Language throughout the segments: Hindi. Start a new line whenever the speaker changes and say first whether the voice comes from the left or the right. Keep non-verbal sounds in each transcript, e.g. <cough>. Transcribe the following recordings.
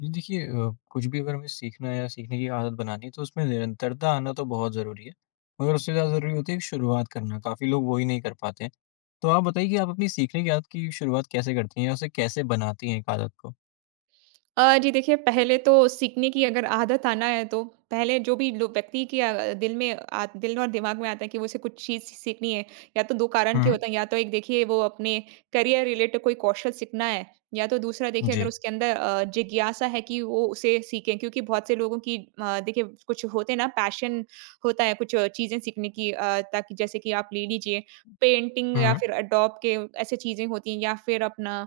left: जी, देखिए कुछ भी अगर हमें सीखना है या सीखने की आदत बनानी है तो उसमें निरंतरता आना तो बहुत ज़रूरी है, मगर उससे ज़्यादा ज़रूरी होती है कि शुरुआत करना, काफ़ी लोग वो ही नहीं कर पाते हैं। तो आप बताइए कि आप अपनी सीखने की आदत की शुरुआत कैसे करती हैं या उसे कैसे बनाती हैं एक आदत को?
right: जी देखिए, पहले तो सीखने की अगर आदत आना है तो पहले जो भी लो व्यक्ति के दिल में आ दिल और दिमाग में आता है कि वो उसे कुछ चीज़ सीखनी है, या तो 2 कारण के
left: हुँ।
right: होते हैं। या तो एक देखिए वो अपने करियर रिलेटेड कोई कौशल सीखना है, या तो दूसरा देखिए अगर
left: जी।
right: उसके अंदर जिज्ञासा है कि वो उसे सीखें, क्योंकि बहुत से लोगों की देखिए कुछ होते हैं ना, पैशन होता है कुछ चीज़ें सीखने की। ताकि जैसे कि आप ले लीजिए पेंटिंग या
left: हुँ,
right: फिर एडोब के, ऐसी चीज़ें होती हैं, या फिर अपना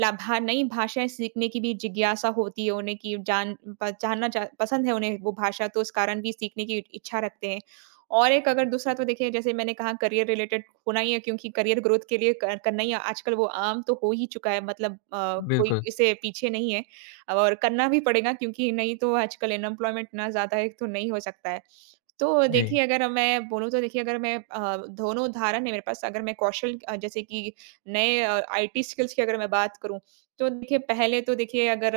right: ला भा नई भाषाएँ सीखने की भी जिज्ञासा होती है उन्हें कि जानना चा पसंद है उन्हें वो भाषा, तो उस कारण भी सीखने की इच्छा रखते हैं। और एक अगर दूसरा तो देखिए जैसे मैंने कहा, करियर रिलेटेड होना ही है, क्योंकि करियर ग्रोथ के लिए क करना ही आजकल वो आम तो हो ही चुका है, मतलब कोई
left: बिल्कुल।
right: इससे पीछे नहीं है और करना भी पड़ेगा, क्योंकि नहीं तो आजकल अनएम्प्लॉयमेंट इतना ज़्यादा है, तो नहीं हो सकता है। तो
left: जी।
right: देखिए अगर मैं बोलूँ, तो देखिए अगर मैं दोनों उदाहरण है मेरे पास। अगर मैं कौशल जैसे कि नए आईटी स्किल्स की अगर मैं बात करूँ, तो देखिए पहले तो देखिए अगर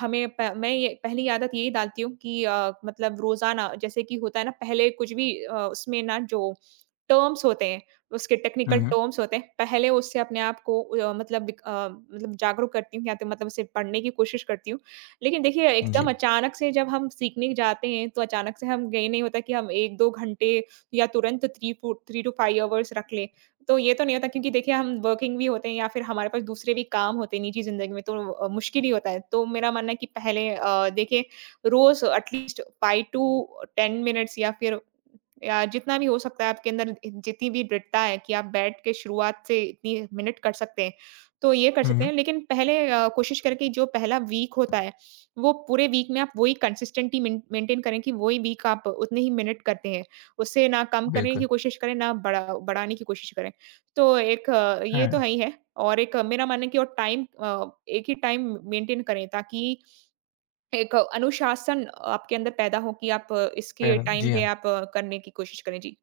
right: हमें प मैं ये पहली आदत यही डालती हूँ कि मतलब रोज़ाना जैसे कि होता है ना, पहले कुछ भी उसमें ना जो टर्म्स होते हैं, उसके
left: हुँ,
right: टेक्निकल
left: हुँ।
right: टर्म्स होते हैं, पहले उससे अपने आप को मतलब मतलब जागरूक करती हूँ, या तो मतलब उसे पढ़ने की कोशिश करती हूँ। लेकिन देखिए,
left: जी।
right: एकदम अचानक से जब हम सीखने जाते हैं, तो अचानक से हम ये नहीं होता कि हम 1-2 घंटे या तुरंत 3 टू 5 अवर्स रख लें। तो ये तो नहीं होता, क्योंकि देखिए हम वर्किंग भी होते हैं या फिर हमारे पास दूसरे भी काम होते हैं निजी ज़िंदगी में, तो मुश्किल ही होता है। तो मेरा मानना है कि पहले देखिए रोज़ एटलीस्ट 5 टू 10 मिनट्स या फिर जितना भी हो सकता है, आपके अंदर इ जितनी भी दृढ़ता है कि आप बैठ के शुरुआत से इतनी मिनट कर सकते हैं, तो ये कर
left: हुँ,
right: सकते हैं।
left: हुँ।
right: लेकिन पहले कोशिश करें कि जो पहला वीक होता है, वो पूरे वीक में आप वही कंसिस्टेंटी मेन मेंटेन करें कि वही वीक आप उतने ही मिनट करते हैं। उससे ना कम करने की
left: बिल्कुल।
right: कोशिश करें, ना बढ़ाने की कोशिश करें। तो एक ये तो
left: हाँ।
right: है ही है। और एक मेरा मानना है कि और टाइम एक ही टाइम मेंटेन करें, ताकि एक अनुशासन आपके अंदर पैदा हो कि आप इसके
left: पहला
right: टाइम
left: जी
right: पे
left: हाँ।
right: आप करने की कोशिश करें। जी।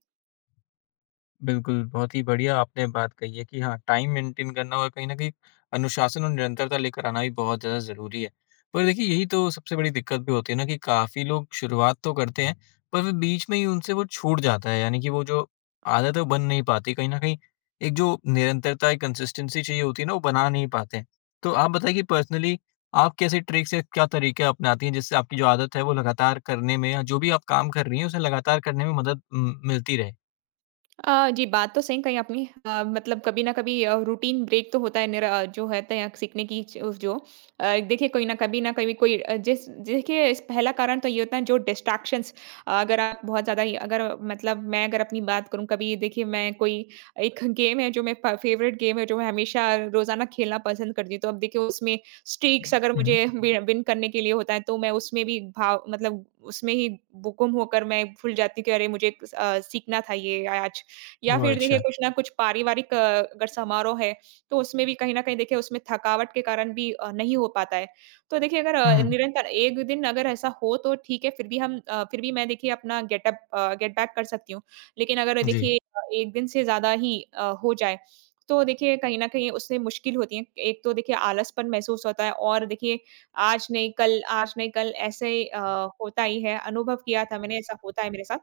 left: बिल्कुल, बहुत ही बढ़िया आपने बात कही है कि हाँ, टाइम मेंटेन करना और कहीं न कहीं अनुशासन और निरंतरता लेकर आना भी बहुत ज़्यादा ज़रूरी है। पर देखिए, यही तो सबसे बड़ी दिक्कत भी होती है ना कि काफ़ी लोग शुरुआत तो करते हैं, पर फिर बीच में ही उनसे वो छूट जाता है, यानी कि वो जो आदत है, वो बन नहीं पाती। कहीं न कहीं एक जो निरंतरता, एक कंसिस्टेंसी चाहिए होती है ना, वो बना नहीं पाते हैं। तो आप बताइए कि पर्सनली आप कैसे ट्रिक्स या क्या तरीके अपनाती हैं, जिससे आपकी जो आदत है, वो लगातार करने में या जो भी आप काम कर रही हैं, उसे लगातार करने में मदद मिलती रहे?
right: जी, बात तो सही कही आपने। मतलब कभी न कभी रूटीन ब्रेक तो होता है, निरा जो होता है तय सीखने की च उस जो अ, देखिए कोई न कभी न कभी कोई अ, जिस देखिए इस पहला कारण तो ये होता है जो डिस्ट्रैक्शंस, अगर आप बहुत ज़्यादा ही अगर मतलब मैं अगर अपनी बात करूँ, कभी देखिए मैं कोई एक गेम है, जो मैं फ फेवरेट गेम है जो मैं हमेशा रोज़ाना खेलना पसंद करती हूँ। तो अब देखिए उसमें स्ट्रीक्स अगर मुझे <laughs> वि विन करने के लिए होता है, तो मैं उसमें भी भाव मतलब उसमें ही बु गुम होकर मैं भूल जाती हूँ कि अरे, मुझे सीखना था ये आज। या
left: ओह!
right: फिर देखिए
left: अच्छा।
right: कुछ ना कुछ पारिवारिक अगर समारोह है, तो उसमें भी कहीं न कहीं देखिए उसमें थकावट के कारण भी नहीं हो पाता है। तो देखिए अगर
left: हुँ,
right: निरंतर एक दिन अगर ऐसा हो तो ठीक है, फिर भी मैं देखिए अपना गेट बैक कर सकती हूँ। लेकिन अगर
left: जी।
right: देखिए 1 दिन से ज़्यादा ही हो जाए, तो देखिए कहीं न कहीं उससे मुश्किल होती है। एक तो देखिए आलसपन महसूस होता है और देखिए आज नहीं कल ऐसे होता ही है, अनुभव किया था मैंने, ऐसा होता है मेरे साथ।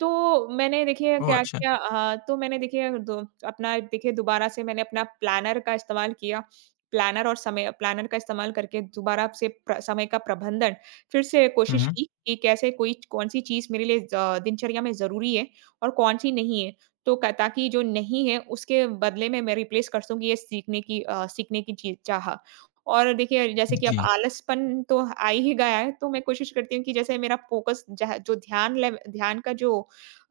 right: तो मैंने देखिए
left: ओह!
right: क्या
left: अच्छा।
right: किया तो मैंने देखिए दो अपना देखिए दोबारा से मैंने अपना प्लानर का इस्तेमाल किया। प्लानर और समय प्लानर का इस्तेमाल करके दोबारा से प्र समय का प्रबंधन फिर से
left: हुँ,
right: कोशिश
left: हुँ।
right: की कि कैसे कोई कौन-सी चीज़ मेरे लिए ज़ दिनचर्या में ज़रूरी है और कौन-सी नहीं है। तो क ताकि जो नहीं है उसके बदले में मैं रिप्लेस कर सकूँ ये सीखने की चीज़ चाह। और देखिए जैसे कि अब
left: जी,
right: आलसपन तो आ ही गया है, तो मैं कोशिश करती हूँ कि जैसे मेरा फ़ोकस जह जो ध्यान लेव ध्यान का जो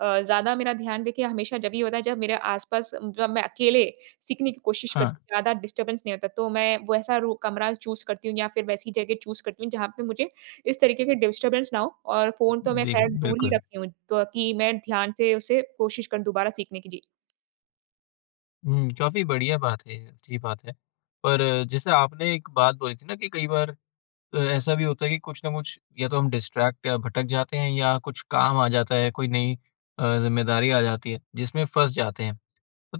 right: ज़्यादा मेरा ध्यान देखिए, हमेशा जब ये होता है, जब मेरे आसपास जब मैं अकेले सीखने की कोशिश करती
left: हाँ,
right: हूँ, ज़्यादा डिस्टर्बेंस नहीं होता, तो मैं वैसा रू कमरा चूज़ करती हूँ या फिर वैसी जगह चूज़ करती हूँ जहाँ पे मुझे इस तरीके के डिस्टर्बेंस ना हो, और फ़ोन तो मैं
left: देख
right: खैर दूर ही
left: बिल्कुल।
right: रखती हूँ, ताकि मैं ध्यान से उसे कोशिश करूँ दोबारा सीखने की। जी।
left: हुँ, काफ़ी बढ़िया बात है ये, अच्छी बात है। पर जैसे आपने एक बात बोली थी ना कि कई बार ऐसा भी होता है कि कुछ ना कुछ या तो हम डिस्ट्रैक्ट या भटक जाते हैं या कुछ काम आ जाता है, कोई नई ज़िम्मेदारी आ जाती है, जिसमें फँस जाते हैं।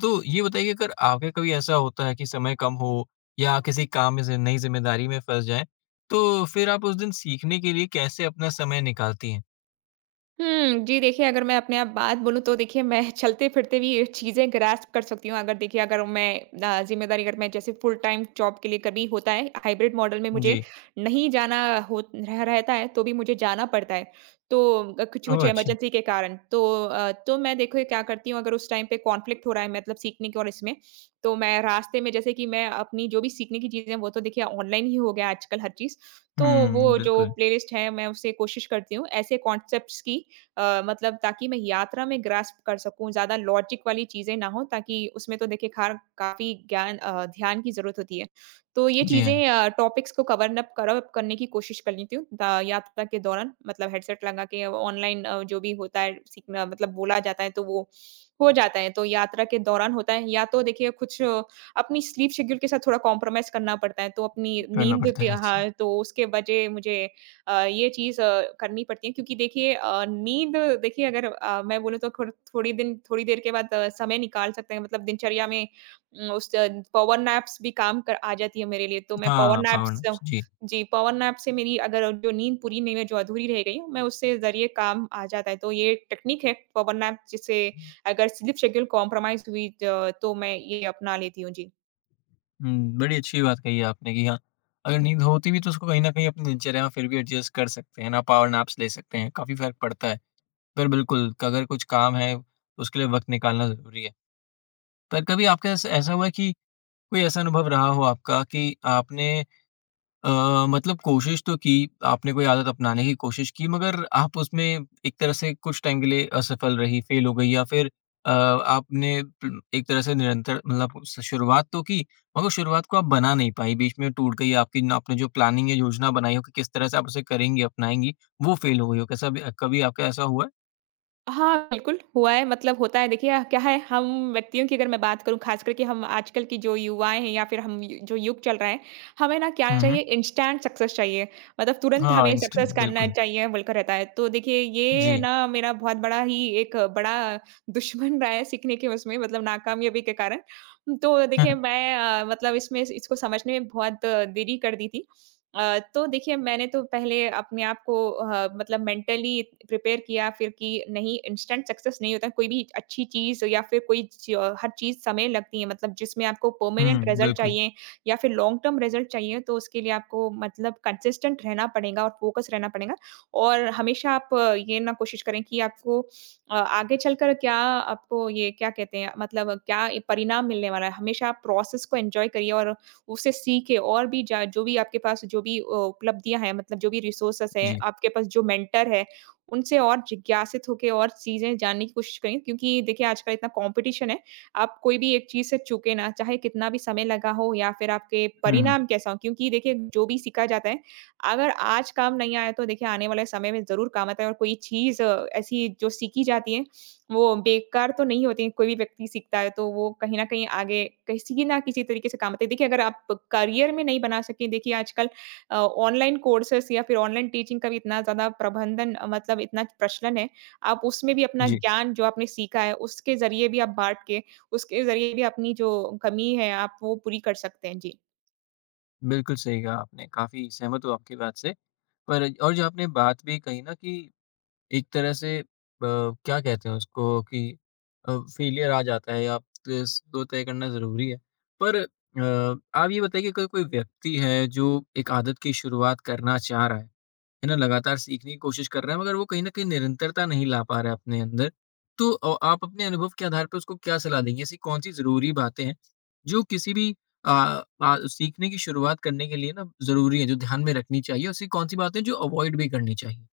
left: तो ये बताइए अगर आगे कभी ऐसा होता है कि समय कम हो या किसी काम में ज़ि नई ज़िम्मेदारी में फँस जाएँ, तो फिर आप उस दिन सीखने के लिए कैसे अपना समय निकालती हैं?
right: हुँ, जी देखिए, अगर मैं अपने आप बात बोलूँ, तो देखिए मैं चलते-फिरते भी ये चीज़ें ग्रास्प कर सकती हूँ। अगर देखिए अगर मैं ज़िम्मेदारी अगर मैं जैसे फुल टाइम जॉब के लिए, कभी होता है हाइब्रिड मॉडल में मुझे
left: जी।
right: नहीं जाना हो रह रहता है, तो भी मुझे जाना पड़ता है। तो कुछ-कुछ
left: ओह! अच्छा।
right: इमरजेंसी के कारण तो तो मैं देखो क्या करती हूँ, अगर उस टाइम पे कॉन्फ्लिक्ट हो रहा है मतलब सीखने के और इसमें, तो मैं रास्ते में जैसे कि मैं अपनी जो भी सीखने की चीज़ें हैं, वो तो देखिए ऑनलाइन ही हो गया आजकल हर चीज़। तो वो
left: हुँ,
right: जो
left: बिल्कुल।
right: प्लेलिस्ट है, मैं उससे कोशिश करती हूँ ऐसे कॉन्सेप्ट्स की मतलब ताकि मैं यात्रा में ग्रास्प कर सकूँ, ज़्यादा लॉजिक वाली चीज़ें ना हो, ताकि उसमें तो देखिए खार काफ़ी ध्यान की ज़रूरत होती है। तो ये
left: जी हाँ,
right: चीज़ें टॉपिक्स को कवर अप करने की कोशिश कर लेती हूँ दा यात्रा के दौरान, मतलब हेडसेट लगा के ऑनलाइन जो भी होता है सीखना, मतलब बोला जाता है तो वो हो जाता है। तो यात्रा के दौरान होता है, या तो देखिए कुछ अपनी स्लीप शेड्यूल के साथ थोड़ा कॉम्प्रोमाइज़ करना पड़ता है, तो अपनी
left: करना
right: नींद
left: पड़ता
right: के,
left: है, अच्छा।
right: हाँ, तो उसके बजाय मुझे ये चीज़ करनी पड़ती है, क्योंकि देखिए नींद देखिए अगर मैं बोलूँ तो थोड़ी दिन थोड़ी देर के बाद समय निकाल सकते हैं मतलब दिनचर्या में। उस पावर नैप्स भी काम कर आ जाती है मेरे लिए, तो मैं पावर
left: हाँ, पावर
right: नैप्स,
left: नैप्स, जी।
right: जी, पावर नैप से मेरी अगर जो नींद पूरी नहीं हुई, जो अधूरी रह गई, मैं उससे ज़रिए काम आ जाता है। तो ये एक टेक्निक है पावर नैप, जिससे अगर स्लीप शेड्यूल कॉम्प्रोमाइज़ हुई तो मैं ये अपना लेती हूँ। जी।
left: हुँ, बड़ी अच्छी बात कही है आपने कि हाँ, अगर नींद होती भी है, तो उसको कहीं न कहीं अपनी दिनचर्या में फिर भी एडजस्ट कर सकते हैं ना, पावर नैप्स ले सकते हैं, काफ़ी फ़र्क पड़ता है। पर बिल्कुल, अगर कुछ काम है, उसके लिए वक़्त निकालना ज़रूरी है। पर कभी आपके साथ ऐसा हुआ है कि कोई ऐसा अनुभव रहा हो आपका कि आपने मतलब कोशिश तो की, आपने कोई आदत अपनाने की कोशिश की मगर आप उसमें एक तरह से कुछ टाइम के लिए असफल रही, फेल हो गई या फिर आपने प्र एक तरह से निरंतर मतलब स शुरुआत तो की, मगर शुरुआत को आप बना नहीं पाई, बीच में टूट गई आपकी न आपने जो प्लानिंग या योजना बनाई हो कि किस तरह से आप उसे करेंगी, अपनाएँगी, वो फेल हो गई हो। कैसा भी कभी आपका ऐसा हुआ है?
right: हाँ, बिल्कुल, हुआ है, मतलब होता है देखिए क्या है, हम व्यक्तियों की अगर मैं बात करूँ, ख़ास करके हम आजकल की जो युवाएँ हैं या फिर हम य जो युग चल रहा है, हमें ना क्या
left: हुँ, हुँ।
right: चाहिए, इंस्टेंट सक्सेस चाहिए। मतलब तुरंत
left: हाँ,
right: हमें
left: इंस्टेंट
right: सक्सेस करना
left: बिल्कुल,
right: चाहिए बोलकर रहता है। तो देखिए ये
left: जी।
right: ना मेरा बहुत बड़ा ही एक बड़ा दुश्मन रहा है सीखने के उसमें, मतलब नाकामयाबी के कारण। तो देखिए
left: <laughs>
right: मैं मतलब इसमें इसको समझने में बहुत देरी कर दी थी। तो देखिए मैंने तो पहले अपने आप को मतलब मेंटली प्रिपेयर किया फिर कि नहीं, इंस्टेंट सक्सेस नहीं होता है। कोई भी अच्छी चीज़ या फिर कोई च हर चीज़ समय लगती है, मतलब जिसमें आपको परमानेंट
left: हुँ,
right: रिज़ल्ट
left: बिल्कुल,
right: चाहिए या फिर लॉन्ग टर्म रिज़ल्ट चाहिए, तो उसके लिए आपको मतलब कंसिस्टेंट रहना पड़ेगा और फ़ोकस रहना पड़ेगा। और हमेशा आप ये ना कोशिश करें कि आपको आगे चलकर क्या, आपको ये क्या कहते हैं मतलब क्या ये परिणाम मिलने वाला है, हमेशा आप प्रोसेस को एन्जॉय करिए। और उससे सीख के और भी जा जो भी आपके पास, जो भी उपलब्धियाँ हैं मतलब जो भी रिसोर्सेस हैं,
left: जी।
right: आपके पास जो मेंटर है, उनसे और जिज्ञासित होके और चीज़ें जानने की कोशिश करें, क्योंकि देखिए आजकल इतना कॉम्पिटिशन है, आप कोई भी एक चीज़ से चूकें ना, चाहे कितना भी समय लगा हो या फिर आपके
left: हुँ, हुँ।
right: परिणाम कैसा हो, क्योंकि देखिए जो भी सीखा जाता है, अगर आज काम नहीं आया, तो देखिए आने वाले समय में ज़रूर काम आता है। और कोई चीज़ ऐसी जो सीखी जाती है, वो बेकार तो नहीं होती हैं, कोई भी व्यक्ति सीखता है तो वो कहीं न कहीं आगे किसी ना किसी तरीके से काम आते हैं। देखिए अगर आप करियर में नहीं बना सकें, देखिए आजकल ऑनलाइन कोर्सेज़ या फिर ऑनलाइन टीचिंग का भी इतना ज़्यादा मतलब इतना प्रचलन है, आप उसमें भी अपना
left: जी,
right: ज्ञान जो आपने सीखा है, उसके ज़रिए भी आप बाँट के, उसके ज़रिए भी अपनी जो कमी है, आप वो पूरी कर सकते हैं। जी।
left: बिल्कुल सही कहा आपने, काफ़ी सहमत हूँ आपकी बात से। पर और जो आपने बात भी कही ना कि एक तरह से क्या कहते हैं उसको कि फेलियर आ जाता है आप तो तय करना ज़रूरी है। पर आप ये बताइए कि अगर कोई व्यक्ति है जो एक आदत की शुरुआत करना चाह रहा है ना, लगातार सीखने की कोशिश कर रहा है मगर वो कहीं न कहीं निरंतरता नहीं ला पा रहा है अपने अंदर। तो आप अपने अनुभव के आधार पर उसको क्या सलाह देंगे? ऐसी कौन-सी ज़रूरी बातें हैं जो किसी भी अ सीखने की शुरुआत करने के लिए ना ज़रूरी है, जो ध्यान में रखनी चाहिए? और ऐसी कौन-सी बातें हैं जो अवॉइड भी करनी चाहिए?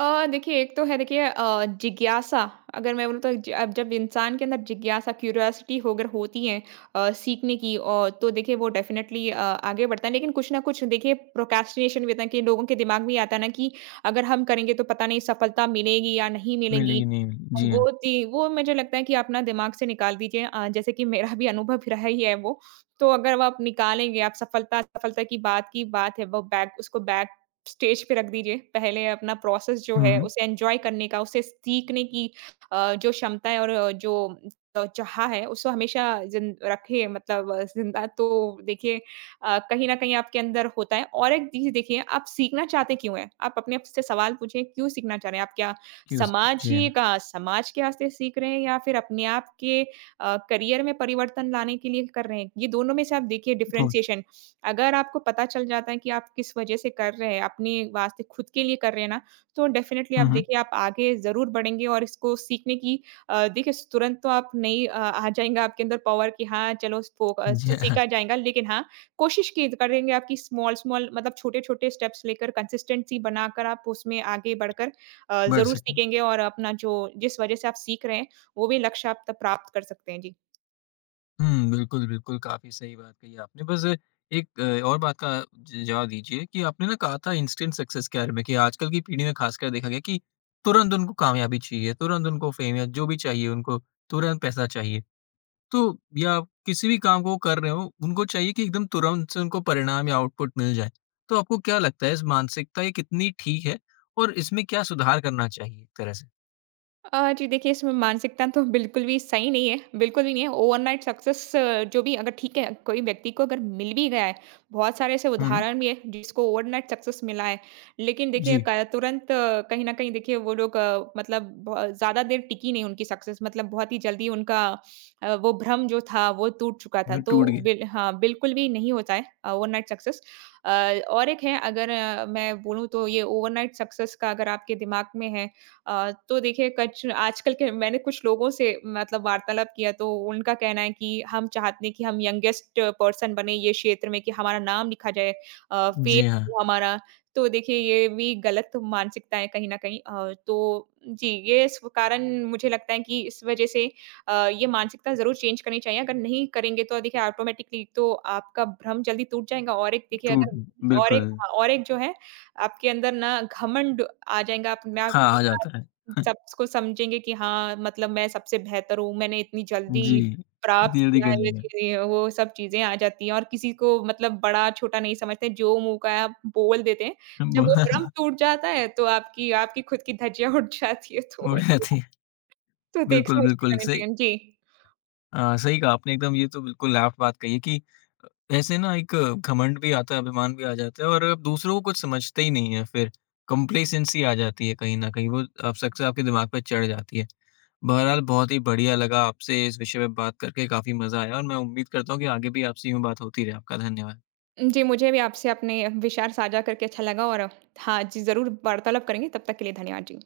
right: देखिए एक तो है देखिए जिज्ञासा अगर मैं बोलूँ तो अब जब इंसान के अंदर जिज्ञासा क्यूरियोसिटी अगर होती है सीखने की और तो देखिए वो डेफिनेटली आगे बढ़ता है लेकिन कुछ ना कुछ देखिए प्रोक्रेस्टिनेशन भी होता है कि लोगों के दिमाग में ये आता है ना कि अगर हम करेंगे तो पता नहीं सफलता मिलेगी या नहीं
left: मिली
right: मिलेगी।
left: ही नहीं मिली। जी हाँ।
right: वो थी वो मुझे लगता है कि अपना दिमाग से निकाल दीजिए, जैसे कि मेरा भी अनुभव रहा ही है वो। तो अगर वो आप निकालेंगे, आप सफलता सफलता की बात है, वो बैक उसको बैक स्टेज पे रख दीजिए। पहले अपना प्रोसेस जो
left: हुँ,
right: है
left: हुँ।
right: उसे एन्जॉय करने का, उसे सीखने की जो क्षमता है और जो चाह है उसको हमेशा जिन रखिए मतलब ज़िंदा तो देखिए कहीं न कहीं आपके अंदर होता है। और एक चीज़ देखिए आप सीखना चाहते क्यों हैं? आप अपने आप से सवाल पूछिए क्यों सीखना चाह रहे हैं? आप क्या समाज
left: जी
right: ही
left: हाँ।
right: का समाज के वास्ते सीख रहे हैं या फिर अपने आप के करियर में परिवर्तन लाने के लिए कर रहे हैं? ये दोनों में से आप देखिए
left: बहुत।
right: डिफरेंशिएशन अगर आपको पता चल जाता है कि आप किस वजह से कर रहे हैं, अपने वास्ते खुद के लिए कर रहे हैं ना, तो डेफ़िनिटली आप
left: हुँ, हुँ।
right: देखिए आप आगे ज़रूर बढ़ेंगे और इसको सीखने की। देखिए स तुरंत तो आप नहीं आ जाएगा आपके अंदर पावर कि हाँ, चलो स्पो अ,
left: जी
right: स
left: हाँ,
right: सीखा जाएगा लेकिन हाँ, कोशिश की करेंगे आपकी स्मॉल-स्मॉल मतलब छोटे-छोटे स्टेप्स लेकर कंसिस्टेंसी बनाकर आप उसमें आगे बढ़कर
left: बढ़
right: ज़रूर
left: सके।
right: सीखेंगे और अपना जो जिस वजह से आप सीख रहे हैं, वो भी लक्ष्य आप तब प्राप्त कर सकते हैं। जी।
left: हुँ, बिल्कुल, बिल्कुल, काफ़ी सही बात कही आपने। बस एक और बात का ज जवाब दीजिए कि आपने ना कहा था इंस्टेंट सक्सेस के बारे में कि आजकल की पीढ़ी में खासकर देखा गया कि तुरंत उनको कामयाबी चाहिए, तुरंत उनको फेम या जो भी चाहिए उनको, तुरंत पैसा चाहिए। तो या किसी भी काम को वो कर रहे हों, उनको चाहिए कि एकदम तुरंत से उनको परिणाम या आउटपुट मिल जाए। तो आपको क्या लगता है इस मानसिकता ये कितनी ठीक है और इसमें क्या सुधार करना चाहिए एक तरह से?
right: जी देखिए, इसमें मानसिकता तो बिल्कुल भी सही नहीं है, बिल्कुल भी नहीं है। ओवरनाइट सक्सेस जो भी अगर ठीक है, कोई व्यक्ति को अगर मिल भी गया है, बहुत सारे ऐसे
left: हुँ, हुँ।
right: उदाहरण भी है जिसको ओवरनाइट सक्सेस मिला है। लेकिन देखिए
left: जी,
right: क तुरंत कहीं न कहीं देखिए वो लोग मतलब ब ज़्यादा देर टिकी नहीं उनकी सक्सेस, मतलब बहुत ही जल्दी उनका वो भ्रम जो था वो टूट चुका था।
left: वो
right: तो
left: टूट गया।
right: बिल हाँ, बिल्कुल भी नहीं होता है ओवरनाइट सक्सेस। अ, और एक है अगर मैं बोलूँ तो ये ओवरनाइट सक्सेस का अगर आपके दिमाग में है, तो देखिए कच आजकल के मैंने कुछ लोगों से मतलब वार्तालाप किया तो उनका कहना है कि हम चाहते हैं कि हम यंगेस्ट पर्सन बने ये क्षेत्र में कि हमारा नाम लिखा जाए, फेम
left: जी हाँ,
right: हो हमारा। तो देखिए ये भी गलत मानसिकता है कहीं न कहीं, तो जी, ये इस कारण मुझे लगता है कि इस वजह से ये मानसिकता ज़रूर चेंज करनी चाहिए। अगर नहीं करेंगे तो देखिए ऑटोमैटिकली तो आपका भ्रम जल्दी टूट जाएगा और एक देखिए
left: टूट
right: अगर और एक
left: बिल्कुल।
right: हाँ, और एक जो है आपके अंदर ना घमंड आ जाएगा, आप मैं
left: हाँ,
right: आपको
left: आ जाता है।
right: ना
left: <laughs>
right: सबको समझेंगे कि हाँ, मतलब मैं सबसे बेहतर हूँ, मैंने इतनी
left: जी,
right: जल्दी प्राप्त
left: इतनी जल्दी
right: किया
left: कर
right: है ये
left: लिया।
right: चीज़ें, वो सब चीज़ें आ जाती हैं और किसी को मतलब बड़ा-छोटा नहीं समझते, जो मुँह का है आप बोल देते हैं। जब वो भ्रम
left: <laughs>
right: टूट जाता है, तो आपकी आपकी खुद की धज्जियाँ उड़ जाती है, तो
left: वो हो
right: जी,
left: जाती है।
right: तो
left: <laughs> बिल्कुल,
right: देख-समझ के
left: बिल्कुल
right: करना
left: सही
right: चाहिए। जी।
left: सही कहा आपने एकदम ये तो बिल्कुल आप बात कही है कि अ, ऐसे ना एक घमंड भी आता है, अभिमान भी आ जाता है और आप दूसरों को कुछ समझते ही नहीं है फिर, कम्प्लेसेंसी आ जाती है कहीं न कहीं, वो आप सक्सेस आपके दिमाग पे चढ़ जाती है। बहरहाल बहुत ही बढ़िया लगा आपसे इस विषय पे बात करके, काफ़ी मज़ा आया और मैं उम्मीद करता हूँ कि आगे भी आपसे यूँ बात होती रहे। आपका धन्यवाद।
right: जी, मुझे भी आपसे अपने विचार साझा करके अच्छा लगा और हाँ जी, ज़रूर वार्तालाप करेंगे, तब तक के लिए धन्यवाद जी।